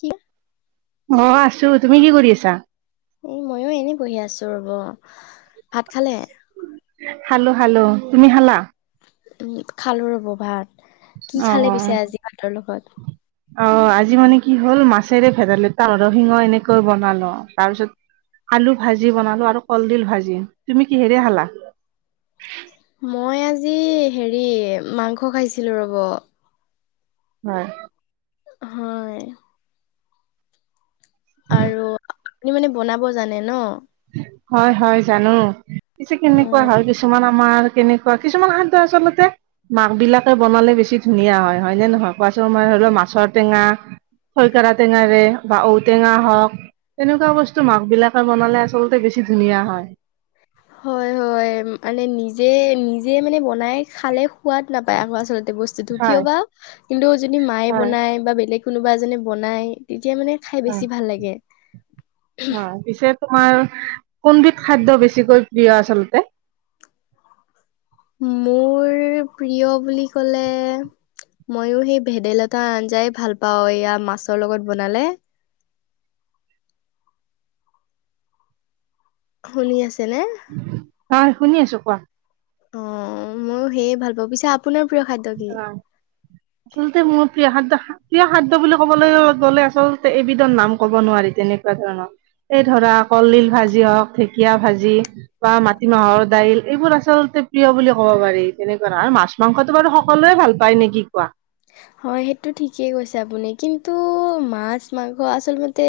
ক অ, 'আছো তুমি কি কৰি আছা? এ, ময়ো এনেই বহি আছো ৰব ভাত খালে? হ্ো হালো তুমি খালা? উম, খালো ৰব ভাত। কি অ, খালে 'অ, পিছে আজি ভাতৰ লগত? 'অ, 'আজি মানে কি হ'ল মাছেৰে ভেদাইলতা নৰসিংহ এনেকৈ বনালওঁ তাৰপিছত আলু ভাজি বনালো আৰু কলডিল ভাজি। তুমি কিহেৰে খালা? হয়। মই আজি হেৰি মাংস খাইছিলোঁ ৰ'ব। হ। হয়। আৰু আপুনি মানে বনাব জানে ন। হয় হয় জানো অ'। কেনেকুৱা হয় কিছুমান আমাৰ কেনেকুৱা কিছুমান খাদ্য আচল্ততে মাক বিলাকে বনালে বেছি ঠিক ধুনীয়া হয়নে নহয় কোৱাচ মই ধৰি লও মাছৰ টেঙা খৰিকৰা টেঙ ৰে বা ঔটেঙা হওক তেনেকুৱা বস্তু মাক বিলাকে বনালে আছে আচলতে বেছি ধুনীয়া হয় হয় হয় মানে নিজে নিজে মানে বনাই খালে সোৱাদ নাপায় আকৌ আচলতে বস্তুটো কিয় হয় বা কিন্তু যদি মায়ে হয়, বনায় বা বেলেগ কোনোবা এজনে বনাই মানে খাই অ বেছি ভাল লাগে। অ পিছে তোমাৰ কোনড খাদ্য বেছিকৈ প্ৰিয় আচলতে মোৰ প্ৰিয় বুলি কলে মইয়ো সেই ভেদাইলত আঞ্জাই ভাল পাও এয়া মাছৰ লগত বনালে শুনি আছে নে হয় শুনি আছো কোৱা অ ময়ো সেয়ে ভাল পাব পিছে আপোনাৰ প্ৰিয় খাদ্য কি? অ আচলতে মোৰ প্ৰিয়াহাত দা প্ৰিয় খাদ্য বুলি ক'বলৈ গ'লে আচলতে এবিধৰ নাম ক'ব নোৱাৰি তেনেকুৱা ধৰণৰ এই ধৰা কলডিল ভাজি হওক ঢেকীয়া ভাজি বা মাটিমাহৰ দাইল এইবোৰ আচলতে প্ৰিয় বুলি ক'ব পাৰি তেনেকুৱা নহ আৰু মাছ মাংসটো বাৰু সকলোৱে ভাল পায় নে কি কোৱা হয় সেইটো ঠিকেই কৈছে আপুনি কিন্তু মাছ মাংস আচল মতে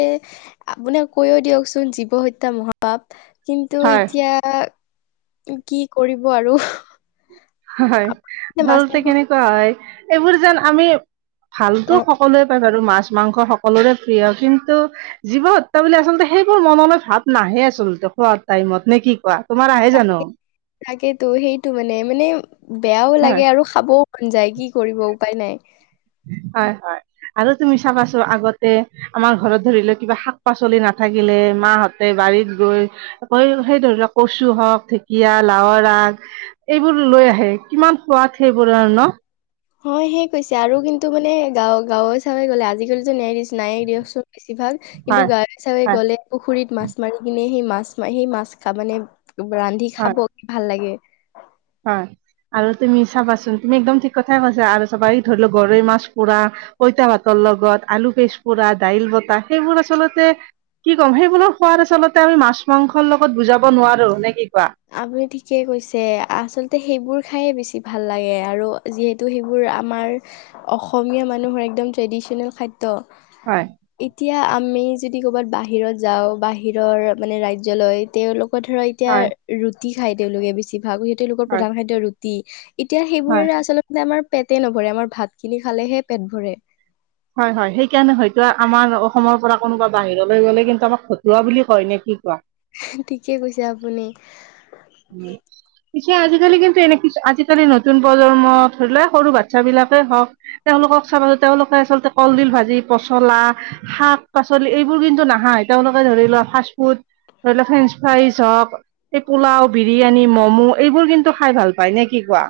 আপুনি কৈয়ও দিয়কচোন জীৱ হত্যা মহা পাপ কিন্তু হয়। এতিয়া কি কৰিব আৰু হয় মাছ আচলতে মাংস কেনেকুৱা হয় এইবোৰ যেন আমি ভালতো অ' সকলোৱে পাই বাৰু মাছ মাংস সকলোৰে প্ৰিয় কিন্তু জীৱ হত্যা বুলি আচলতে সেইবোৰ মনলৈ ভাৱ নাহে আচলতে খোৱাৰ টাইমত নে কি কোৱা তোমাৰ আহে জানো তাকেতো সেইটো মানে মানে বেয়াও লাগে হয় আৰু খাবও মন যায় কি কৰিব উপায় নাই হয় হয় আৰু তুমি চাবাছো আগতে আমাৰ ঘৰত ধৰি লও কিবা শাক পাচলি নাথাকিলে মাহঁতে বাৰীত গৈ কৈ সেই ধৰি লওঁক কচু হওঁক, ঢেকীয়া, লাওৰ আগ এইবোৰ লৈ আহে কিমান সোৱাদ সেইবোৰ আৰু ন'। হয় সেই কৈছে আৰু কিন্তু মানে গাঁৱ গাঁৱে চাৱে গ'লে আজিকালিটো ন্যায় দিছ নায়ে দিয়কচোন বেছিভাগ কিন্তু হয় গাঁৱে চাৱে হয় গ'লে পুখুৰীত মাছ মাৰি কিনে সেই মাছ মাৰি সেই মাছ খাবলে ৰান্ধি হয় খাব ভাল লাগে। হয়। আৰু তুমি চাবাচোন তুমি একদম ঠিক কথাই কৈছা আৰু চাবা ধৰি ল' ঘৰৈ মাছ পোৰা পইতা ভাতৰ লগত আলু পেজ পৰা দাইল বতাহ সেইবোৰ আচলতে কি ক'ম সেইবোৰৰ সোৱাদ আচলতে আমি মাছ মাংসৰ লগত বুজাব নোৱাৰো নে কি কোৱা আপুনি ঠিকে কৈছে। আচলতে সেইবোৰ খাইয়ে বেছি ভাল লাগে আৰু যিহেতু সেইবোৰ আমাৰ অসমীয়া মানুহৰ একদম ট্ৰেদিচিনেল খাদ্য, হয় এতিয়া আ আমি যদি ক'ৰবাত বাহিৰত যাওঁ বাহিৰৰ মানে ৰাজ্যলৈ তেওঁলোকৰ ধৰা এতিয়া হয় ৰুটি খাই তেওঁলোকে বেছি ভাগ সি তেওঁলোকৰ হয় প্ৰধান খাদ্য ৰুটি এতিয়া সেইবোৰে হয় আচলতে আমাৰ পেট নভৰে আমাৰ ভাত খিনি খালেহে পেট ভৰে। হয় হয় সেই কাৰণে হয়তো আমাৰ অসমৰ পৰা কোনোবা বাহিৰলৈ গ'লে কিন্তু আমাক ভটুৱা বুলি কয় নে কি কোৱা। ঠিকে কৈছে আপুনি। পিছে আজিকালি কিন্তু এনে আজিকালি নতুন প্ৰজন্মত ধৰি লোৱা সৰু বাচ্ছাবিলাক [unintelligible] হওঁক তেওঁলোকক চাবাচো তেওঁলোকে আচলতে কলডিল ভাজি, পচলা, শাক পাচলি এইবোৰ কিন্তু নাখায় তেওঁলোকে ধৰি লোৱা ফ্ৰাটফুড ধৰিলক ফ্ৰেঞ্চফাই হক এই পোলাও বিৰিয়ানী, ম'মো এইবোৰ কিন্তু খাই ভাল পায় নে কি কোৱা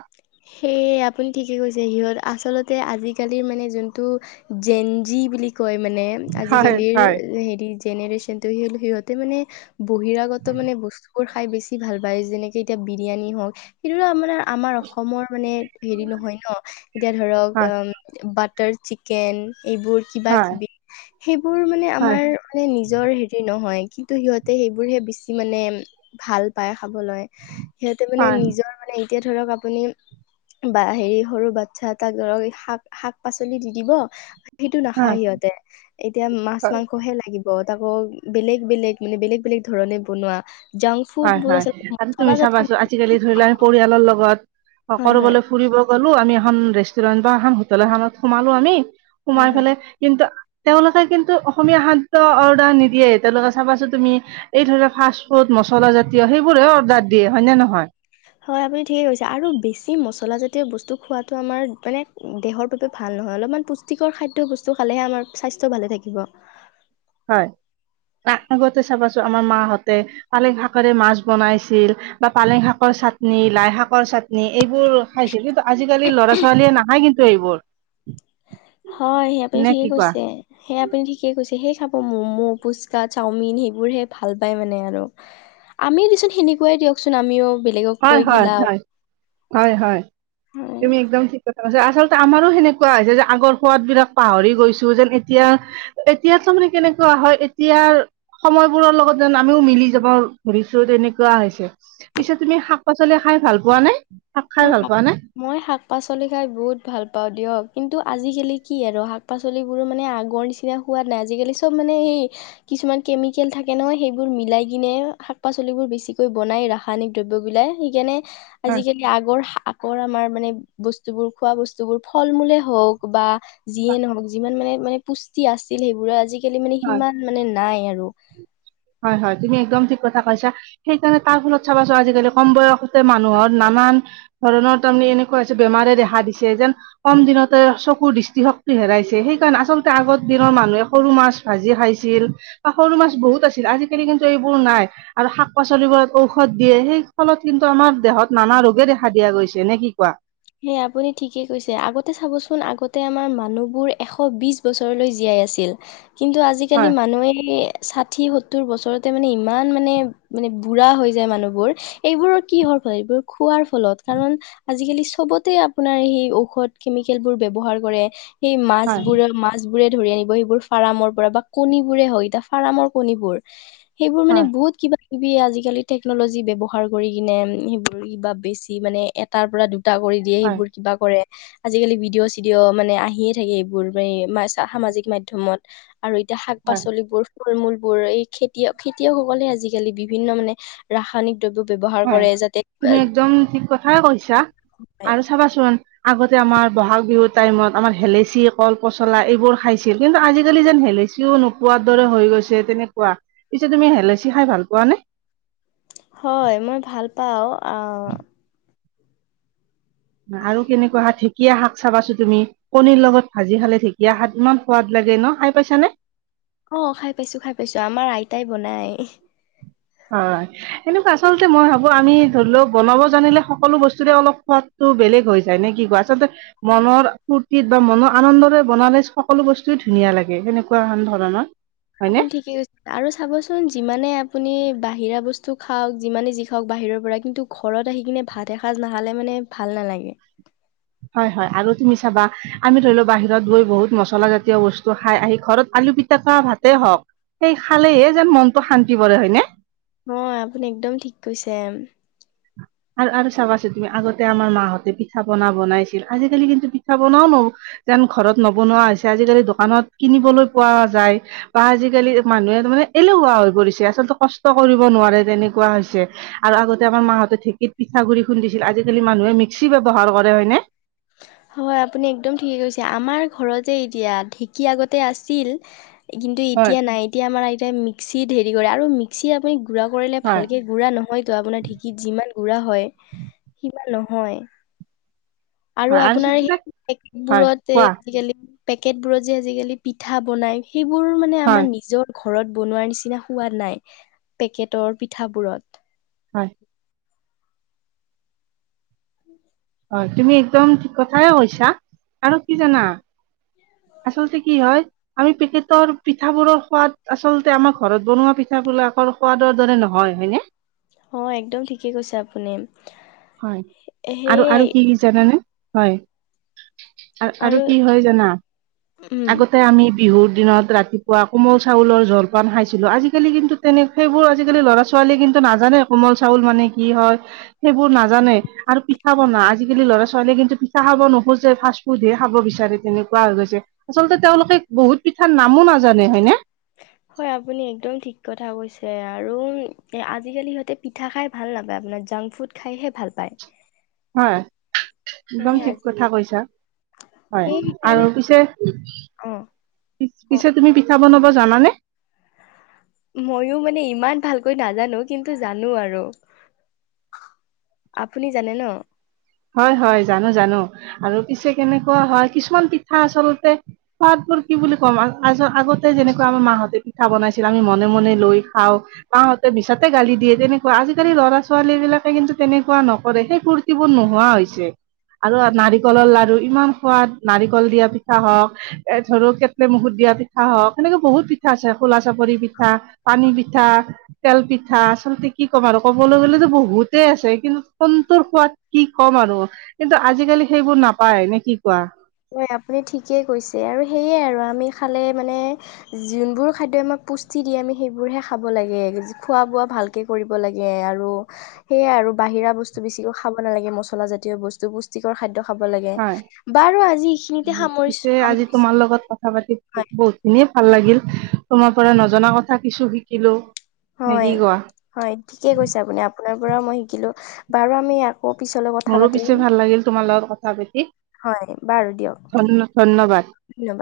সেয়ে আপুনি ঠিকে কৈছে সিহঁত আচলত [unintelligible] আজিকালিৰ মানে যোনটো জেন জি বুলি কয় মানে হয় আজিকালিৰ হয় হেৰি জেনেৰেশচনটো সি সিহঁতে মানে বহিৰাগত মানে বস্তুবোৰ খাই বেছি ভাল পায় যেনেকে এতিয়া বিৰিয়ানী হওঁক সেইটো আমাৰ অসমৰ মানে হেৰি নহয় ন' এতিয়া ধৰক হয় বাটাৰ চিকেন এইবোৰ কিবা হয় কিবি, সেইবোৰ মানে হয় আমাৰ মানে নিজৰ হেৰি নহয়। কিন্তু সিহঁতে সেইবোৰহে বেছি মানে ভাল পায় খাবলৈ, সিহঁতে মানে হয় নিজৰ মানে এতিয়া ধৰক আ আপুনি বা হেৰি সৰু বাচ্ছা এটাক ধৰক শাক শাক পাচলি দি দিব সেইটো নাখায় সিহঁতে এতিয়া মাছ হয় মাংসহে লাগিব। তাকো বেলেগ বেলেগ মানে বেলেগ বেলেগ ধৰণে বনোৱা। জাংক ফুড হয় বোৰ হয় আচলতে আৰু মছলা তুমি জাতীয় চাবাচোন বস্তু। আজিকালি ধৰি লোৱা আমি পৰিয়ালৰ লগত হয় হয় সকৰোবলে ফুৰিব গ'লোঁ আমি এখন ৰেষ্টুৰেন্ট বা এখন হোটেল এখনত সোমালো আমি হয় সোমাই হয় ফালে কিন্তু তেওঁলোকে কিন্তু অসমীয়া খাদ্য অৰ্ডাৰ নিদিয়ে তেওঁলোকে চাবাচোন তুমি এই ধৰক ফাষ্ট ফুড মছ মছলা জাতীয় সেইবোৰে অৰ্ডাৰ দিয়ে হয় নে নহয়। হয় আপুনি ঠিকে কৈছে আৰু বেছি মছলা জাতীয় বস্তু খোৱাটো আমাৰ মানে দেহৰ বাবে ভা ভাল নহয় অলপমান পুষ্টিকৰ খাদ্য বস্তু খালেহে আমাৰ স্বাস্থ্য ভালে থাকিব। হয়। [unintelligible] আগতে চাবাচো আমাৰ মাহঁতে পালেং শাকেৰে মাছ বনাইছিল বা পালেং শাকৰ চাটনি লাই শাকৰ চাটনি এইবোৰ খাইছিল কিন্তু আজিকালি ল'ৰা ছোৱালীয়ে নাখায় কিন্তু এইবোৰ। [inaudible] হয় সেই আপুনি নে ঠিকে কি কোৱা কৈছে সেয়া আপুনি ঠিকে কৈছে সেই চা অ' ম'ম' পুচকা চাওমিন সেইবোৰহে ভাল পায় মানে আৰু। আমি দিচোন সেনেকুৱাই দিয়কচোন আমিও। বেলেগক হয় কৈ কি হয় লাভ হয়, হয় হয়, হয়, তুমি একদম ঠিক [unintelligible] আচলতে আমাৰো সেনেকুৱা হৈছে যে আগৰ সোৱাদবিলাক পাহৰি গৈছোঁ যেন এতিয়া এতিয়া মানে কেনেকুৱা হয় এতিয়া সময়বোৰৰ লগত যেন আমিও মিলি যাব ধুৰিছোঁ তেনেকুৱা পিছে তুমি শাক পাচলি খাই ভাল পোৱা নে? খাই মই ভাল শাক, পোৱা নে মই পাচলি খাই বহুত ভাল পাওঁ দিয়ক। কিন্তু আজিকালি কি আৰু শাক পাচলিবোৰ মানে আগৰ নিচিনা হোৱা নাই আজিকালি চব মানে সেই কিছুমান কেমিকেল থাকে নহয় সেইবোৰ মিলাই কিনে শাক পাচলিবোৰ বেছিকৈ বনায় ৰাসায়নিক দ্ৰব্যবিলাই সেইকাৰণে হয় আজিকালি আগৰ, আগৰ আমাৰ মানে বস্তুবোৰ খোৱা বস্তুবোৰ ফল মূলে হওক বা যিয়ে নহওক যিমান মানে-মানে পুষ্টি আছিল, সেইবোৰৰ আজিকালি মানে হয় সিমান মানে নাই আৰু। [unintelligible] হয়, হয়, তুমি একদম ঠিক কথা কৈছা সেইকাৰণে তাৰ ফলত চাবাচোন আজিকালি কম বয়সতে মানুহৰ নানান নানান ধৰণৰ তাৰমানে এনেকুৱা হৈছে বেমাৰে দেখা দিছে যেন কম দিনতে চকুৰ দৃষ্টি শক্তি হেৰুৱাই হেৰাইছে সেইকাৰণে আচলতে আগৰ দিনৰ মানুহে সৰু মাছ ভাজি খাইছিল, সৰু মাছ বহুত আছিল আজিকালি কিন্তু এইবোৰ নাই আৰু শাক পাচলিবোৰত ঔষধ দিয়ে সেই ফলত কিন্তু আমাৰ দেহত নানা ৰোগে দেখা দিয়া গৈছে নে কি কোৱা? হে আপুনি ঠিকে কৈছে আগতে চাবচোন আগতে আমাৰ মানুহবোৰ এশ বিশ বছৰলৈ জীয়াই জীয়াই আছিল। কিন্তু আজি কালি হয় মানুহ ষাথি সত্তৰ বছৰ চৰতে মানে ইমান মানে মানে বুঢ়া হৈ যায় মানুহবোৰ এইবোৰৰ কিহৰ ফল এইবোৰ খোৱাৰ ফলত। ত কাৰণ আজি কালি চব বতে আপোনাৰ সেই ঔষধ কেমিকেলবোৰ ব্যৱহাৰ কৰে সেই হয় মাছবোৰৰ মাছ বোৰে ধৰি আনিব সেইবোৰ ফাৰ্মৰ পৰা বা কণীবোৰ হয় এতিয়া ফাৰ্মৰ কণীবোৰ সেইবোৰ মানে হয় বহুত কিবা কিবি আজিকালি টেকনলজি ব্যৱহাৰ কৰি কিনে সেইবোৰ কিবা বেছি মানে এটাৰ পৰা দুটা কৰি দিয়ে হয় সেইবোৰ কিবা কৰে। আজিকালি ভিডিঅ' চিডিঅ' মানে আহিয়ে থাকে এইবোৰ ম-সামাজিক মাধ্যয়মত। আৰু এতিয়া শাক হয় পাচলিবোৰ, ফল মূল বোৰ এই খেতিয়ক-খেতিয়কসকলে আজিকালি বিভিন্ন মানে ৰাসায়নিক দ্ৰব্য ব্যৱহাৰ হয়, কৰে যাতে তুমি একদম ঠিক কথাই কৈছা আহ, আৰু চাবাচোন ন আগতে আমাৰ বহাগ বিহু টাইমত আমাৰ হেলেচি কল পচলা এইবোৰ খাইছিল কিন্তু আজিকালি যেন হেলাইচিও নোপোৱাৰ দৰে হৈ গৈছে তেনেকুৱা, পিছে তুমি হেলেচি খাই ভাল পোৱা নে? [inaudible] হয় মই ভাল পাওঁ আ, আৰু কেনেকুৱা ঠিক ঢেকীয়া শাক চাবাচো তুমি কণীৰ লগত ভাজি খালে ঢেঁকীয়া শাক ইমান সোৱাদ লাগে ন? খাই পাইছানে? অ, খাই পাইছো খাই পাইছো আমাৰ আইতাই বনাই। হয়, এনেকুৱা আচলতে মই ভাবো আমি ধৰি লওক বনাব জানিলে সকলো বস্তুৰে অলপ সোৱাদ টো বেলেগ হৈ যায় নে কি কোৱা? আচলতে মনৰ ফুৰ্তিত বা মনৰ আনন্দৰে বনালে সকলো বস্তু ধুনীয়া লাগে সেনেকুৱাহেন ধৰণৰ। হয়নে আপুনি ঠিকেই কৈছে, আৰু চাবচোন যিমানে আপুনি বাহিৰা বস্তু খাওক যিমানে যি খাওক বাহিৰৰ পৰা কিন্তু ঘৰত আহি কিনে ভাত এসাঁজ নখালে মানে ভাল না নালাগে। হয়, হয়, আৰু তুমি চাবা আমি ধৰি লও বাহিৰত গৈ বহুত মছলা জাতীয় বস্তু খাই আহি ঘৰত [inaudible] আলু পিতাকা ভাতে হওক, সেই খালেহে যেন মনতটো শান্তি পৰে হয়নে? হয়, আপুনি একদম ঠিক কৈছে। আৰু আৰু চাবাচোন তুমি আগতে আমাৰ মাহঁতে পিঠা পনা বনাইছিল আজিকালি কিন্তু পিঠা বনাও নব যেন ঘৰত নবনোৱা হৈছে আজিকালি দোকানত কিনিবলৈ পোৱা যায় বা আজিকালি মানুহে মানে এলেহুৱা হৈ পৰিছে আচলতে কষ্ট কৰিব নোৱাৰে তেনেকুৱা হৈছে আৰু আগতে আমাৰ মাহঁতে ঢেক ঢেঁকীত পিঠাগুড়ি খুন্দিছিল আজিকালি মানুহে মিক্সি ব্যৱহাৰ কৰে হয়নে? হয় আপুনি একদম ঠিকে কৈছে আমাৰ ঘৰত যে এতিয়া ঢেঁকী আগতে আছিল, কিন্তু হয় এতিয়া নাই এতিয়া আমাৰ আইতাই মিক্সিত হেৰি কৰে আৰু মিক্সি আপুনি গুড়া কৰিলে হয় ভালকে গুড়া নহয়তো, আপোনাৰ ঢেঁকীত যিমান গুড়া হয়, সি সিমান নহয়। আৰু আপোনাৰ সেই [inaudible] হয় বোৰত কোৱা আজিকালি পেকেট বোৰত যে আজিকালি পিঠা বনাই সেইবোৰ মানে হয় আমাৰ নিজৰ [inaudible] ঘৰত বনোৱাৰ নিচিনা সোৱাদ নাই পেকেটৰ পিঠাবোৰত হয় হয় তুমি একদম ঠিক কথাই কৈছা আৰু কি জানা আচলতে কি হয় আমি পেকেটৰ পিঠাবোৰৰ সোৱাদ আচলতে আমাৰ ঘৰত বনোৱা পিঠা [inaudible] বিলাকৰ সোৱাদৰ দৰে নহয় হয়নে অ একদম ঠিকে কৈছে আপুনি হয় আৰু আৰু সেয়াই কি জানানে হয় আ-আৰু আৰু কি হয় জানা উম আগতে আমি বিহুৰ দিনত ৰাতিপুৱা কোমল চাউলৰ জলপান খাইছিলো আজিকালি কিন্তু তেনে সেইবোৰ আজিকালি ল'ৰা ছোৱাল ছোৱালী কিন্তু নাজানে কোমল চাউল মানে কি হয় সেইবোৰ না [inaudible] নাজানে আৰু পিঠা বনা আজিকালি ল'ৰা ছোৱালীয়ে কিন্তু পিঠা খাব নোখোজে ফাষ্ট ফুডহে খাব বিচাৰে তেনেকুৱা কোৱা হৈ গৈছে আচলতে তেওঁলোকে বহুত পিঠাৰ নামো নাজানে হয়নে [inaudible] হয় আপুনি একদম ঠিক কথা কৈছে আৰু এ আজিকালি সিহঁতে পিঠা খাই ভাল নাপায় আপোনাৰ জাংক ফুড খাইহে ভাল পায় হয় সেই একদম ঠিক আজি কথা কৈছা হয় সেই আৰু সেইকাৰণে পিছে অ পি - ক- পিছে তুমি পিঠা বনাব জানানে ময়ো মানে ইমান ভালকৈ নাজানো কিন্তু জানো আৰু আপুনি জানে ন হয় হয় জানো জানো আৰু পিছে কেনেকুৱা হয় কিছুমান পিঠা আচলতে সোৱাদ কি বুলি কম আগতে যেনেকুৱা আমাৰ মাহঁতে পিঠা বনাইছিল আমি মনে মনে লৈ খাওঁ তাহ ত মিছাতে গালি দিয়ে, তেনেকুৱা আজিকালি ল'ৰা ছোৱালী বিলাকে কিন্তু তেনেকুৱা নকৰে, সেই ফুৰ্তিবোৰ নো হোৱা হৈছে আৰু নাৰিকলৰ লাৰু ইমান সোৱাদ, নাৰিকল দিয়া পিঠা হওক, এ ধৰা কেটলি মুখত দি য়া পিঠা হওক, সেনেকে বহুত পিঠা আছে, খোলা চাপৰি পিঠা, পানী পিঠা, তেল পিঠা আচলতে কি ক'ম আৰু ক'বলৈ গ'লে যে বহুতেই আছে, কিন্তু কোনটোৰ সোৱাদ কি ক'ম আৰু, কিন্তু আজিকালি সেইবোৰ নাপায় নে কি কোৱা হয়, আপুনি ঠিকেই কৈছে আৰু সেইয়ে আৰু আ আমি খালে মানে যোনবোৰ খাদ্যয় আমাক পুষ্টি দিয়ে আমি সেইবাৰহে খাব লাগে খ বোৱা ভালকে কৰিব লাগে আৰু সেয়াই আৰু বাহিৰা বস্তু বেছিকৈ খাব নালাগে মচলা জাতীয় বস্তু পুষ্টিকৰ খাদ্য খাব লাগে হয় বাৰু আজি এইখিনিতে সামৰিছো পিছে আমি আজি তোমাৰ লগত কথা পাতি হয় বহুতখিনি ভাল লাগিল তোমাৰ পৰা নজনা কথা কিছু শিকিলো নে কি হয় কোৱা হয় ঠিকে কৈছে আপুনি আপোনাৰ পৰাও মই শিকিলো বাৰু আমি পিছলৈ কথা মোৰো পাতিম পিছে ভাল লাগিল তোমাৰ লগত কথা পাতি হয় বাৰু দিয়ক ধন ধন্যবাদ ধন্যবাদ।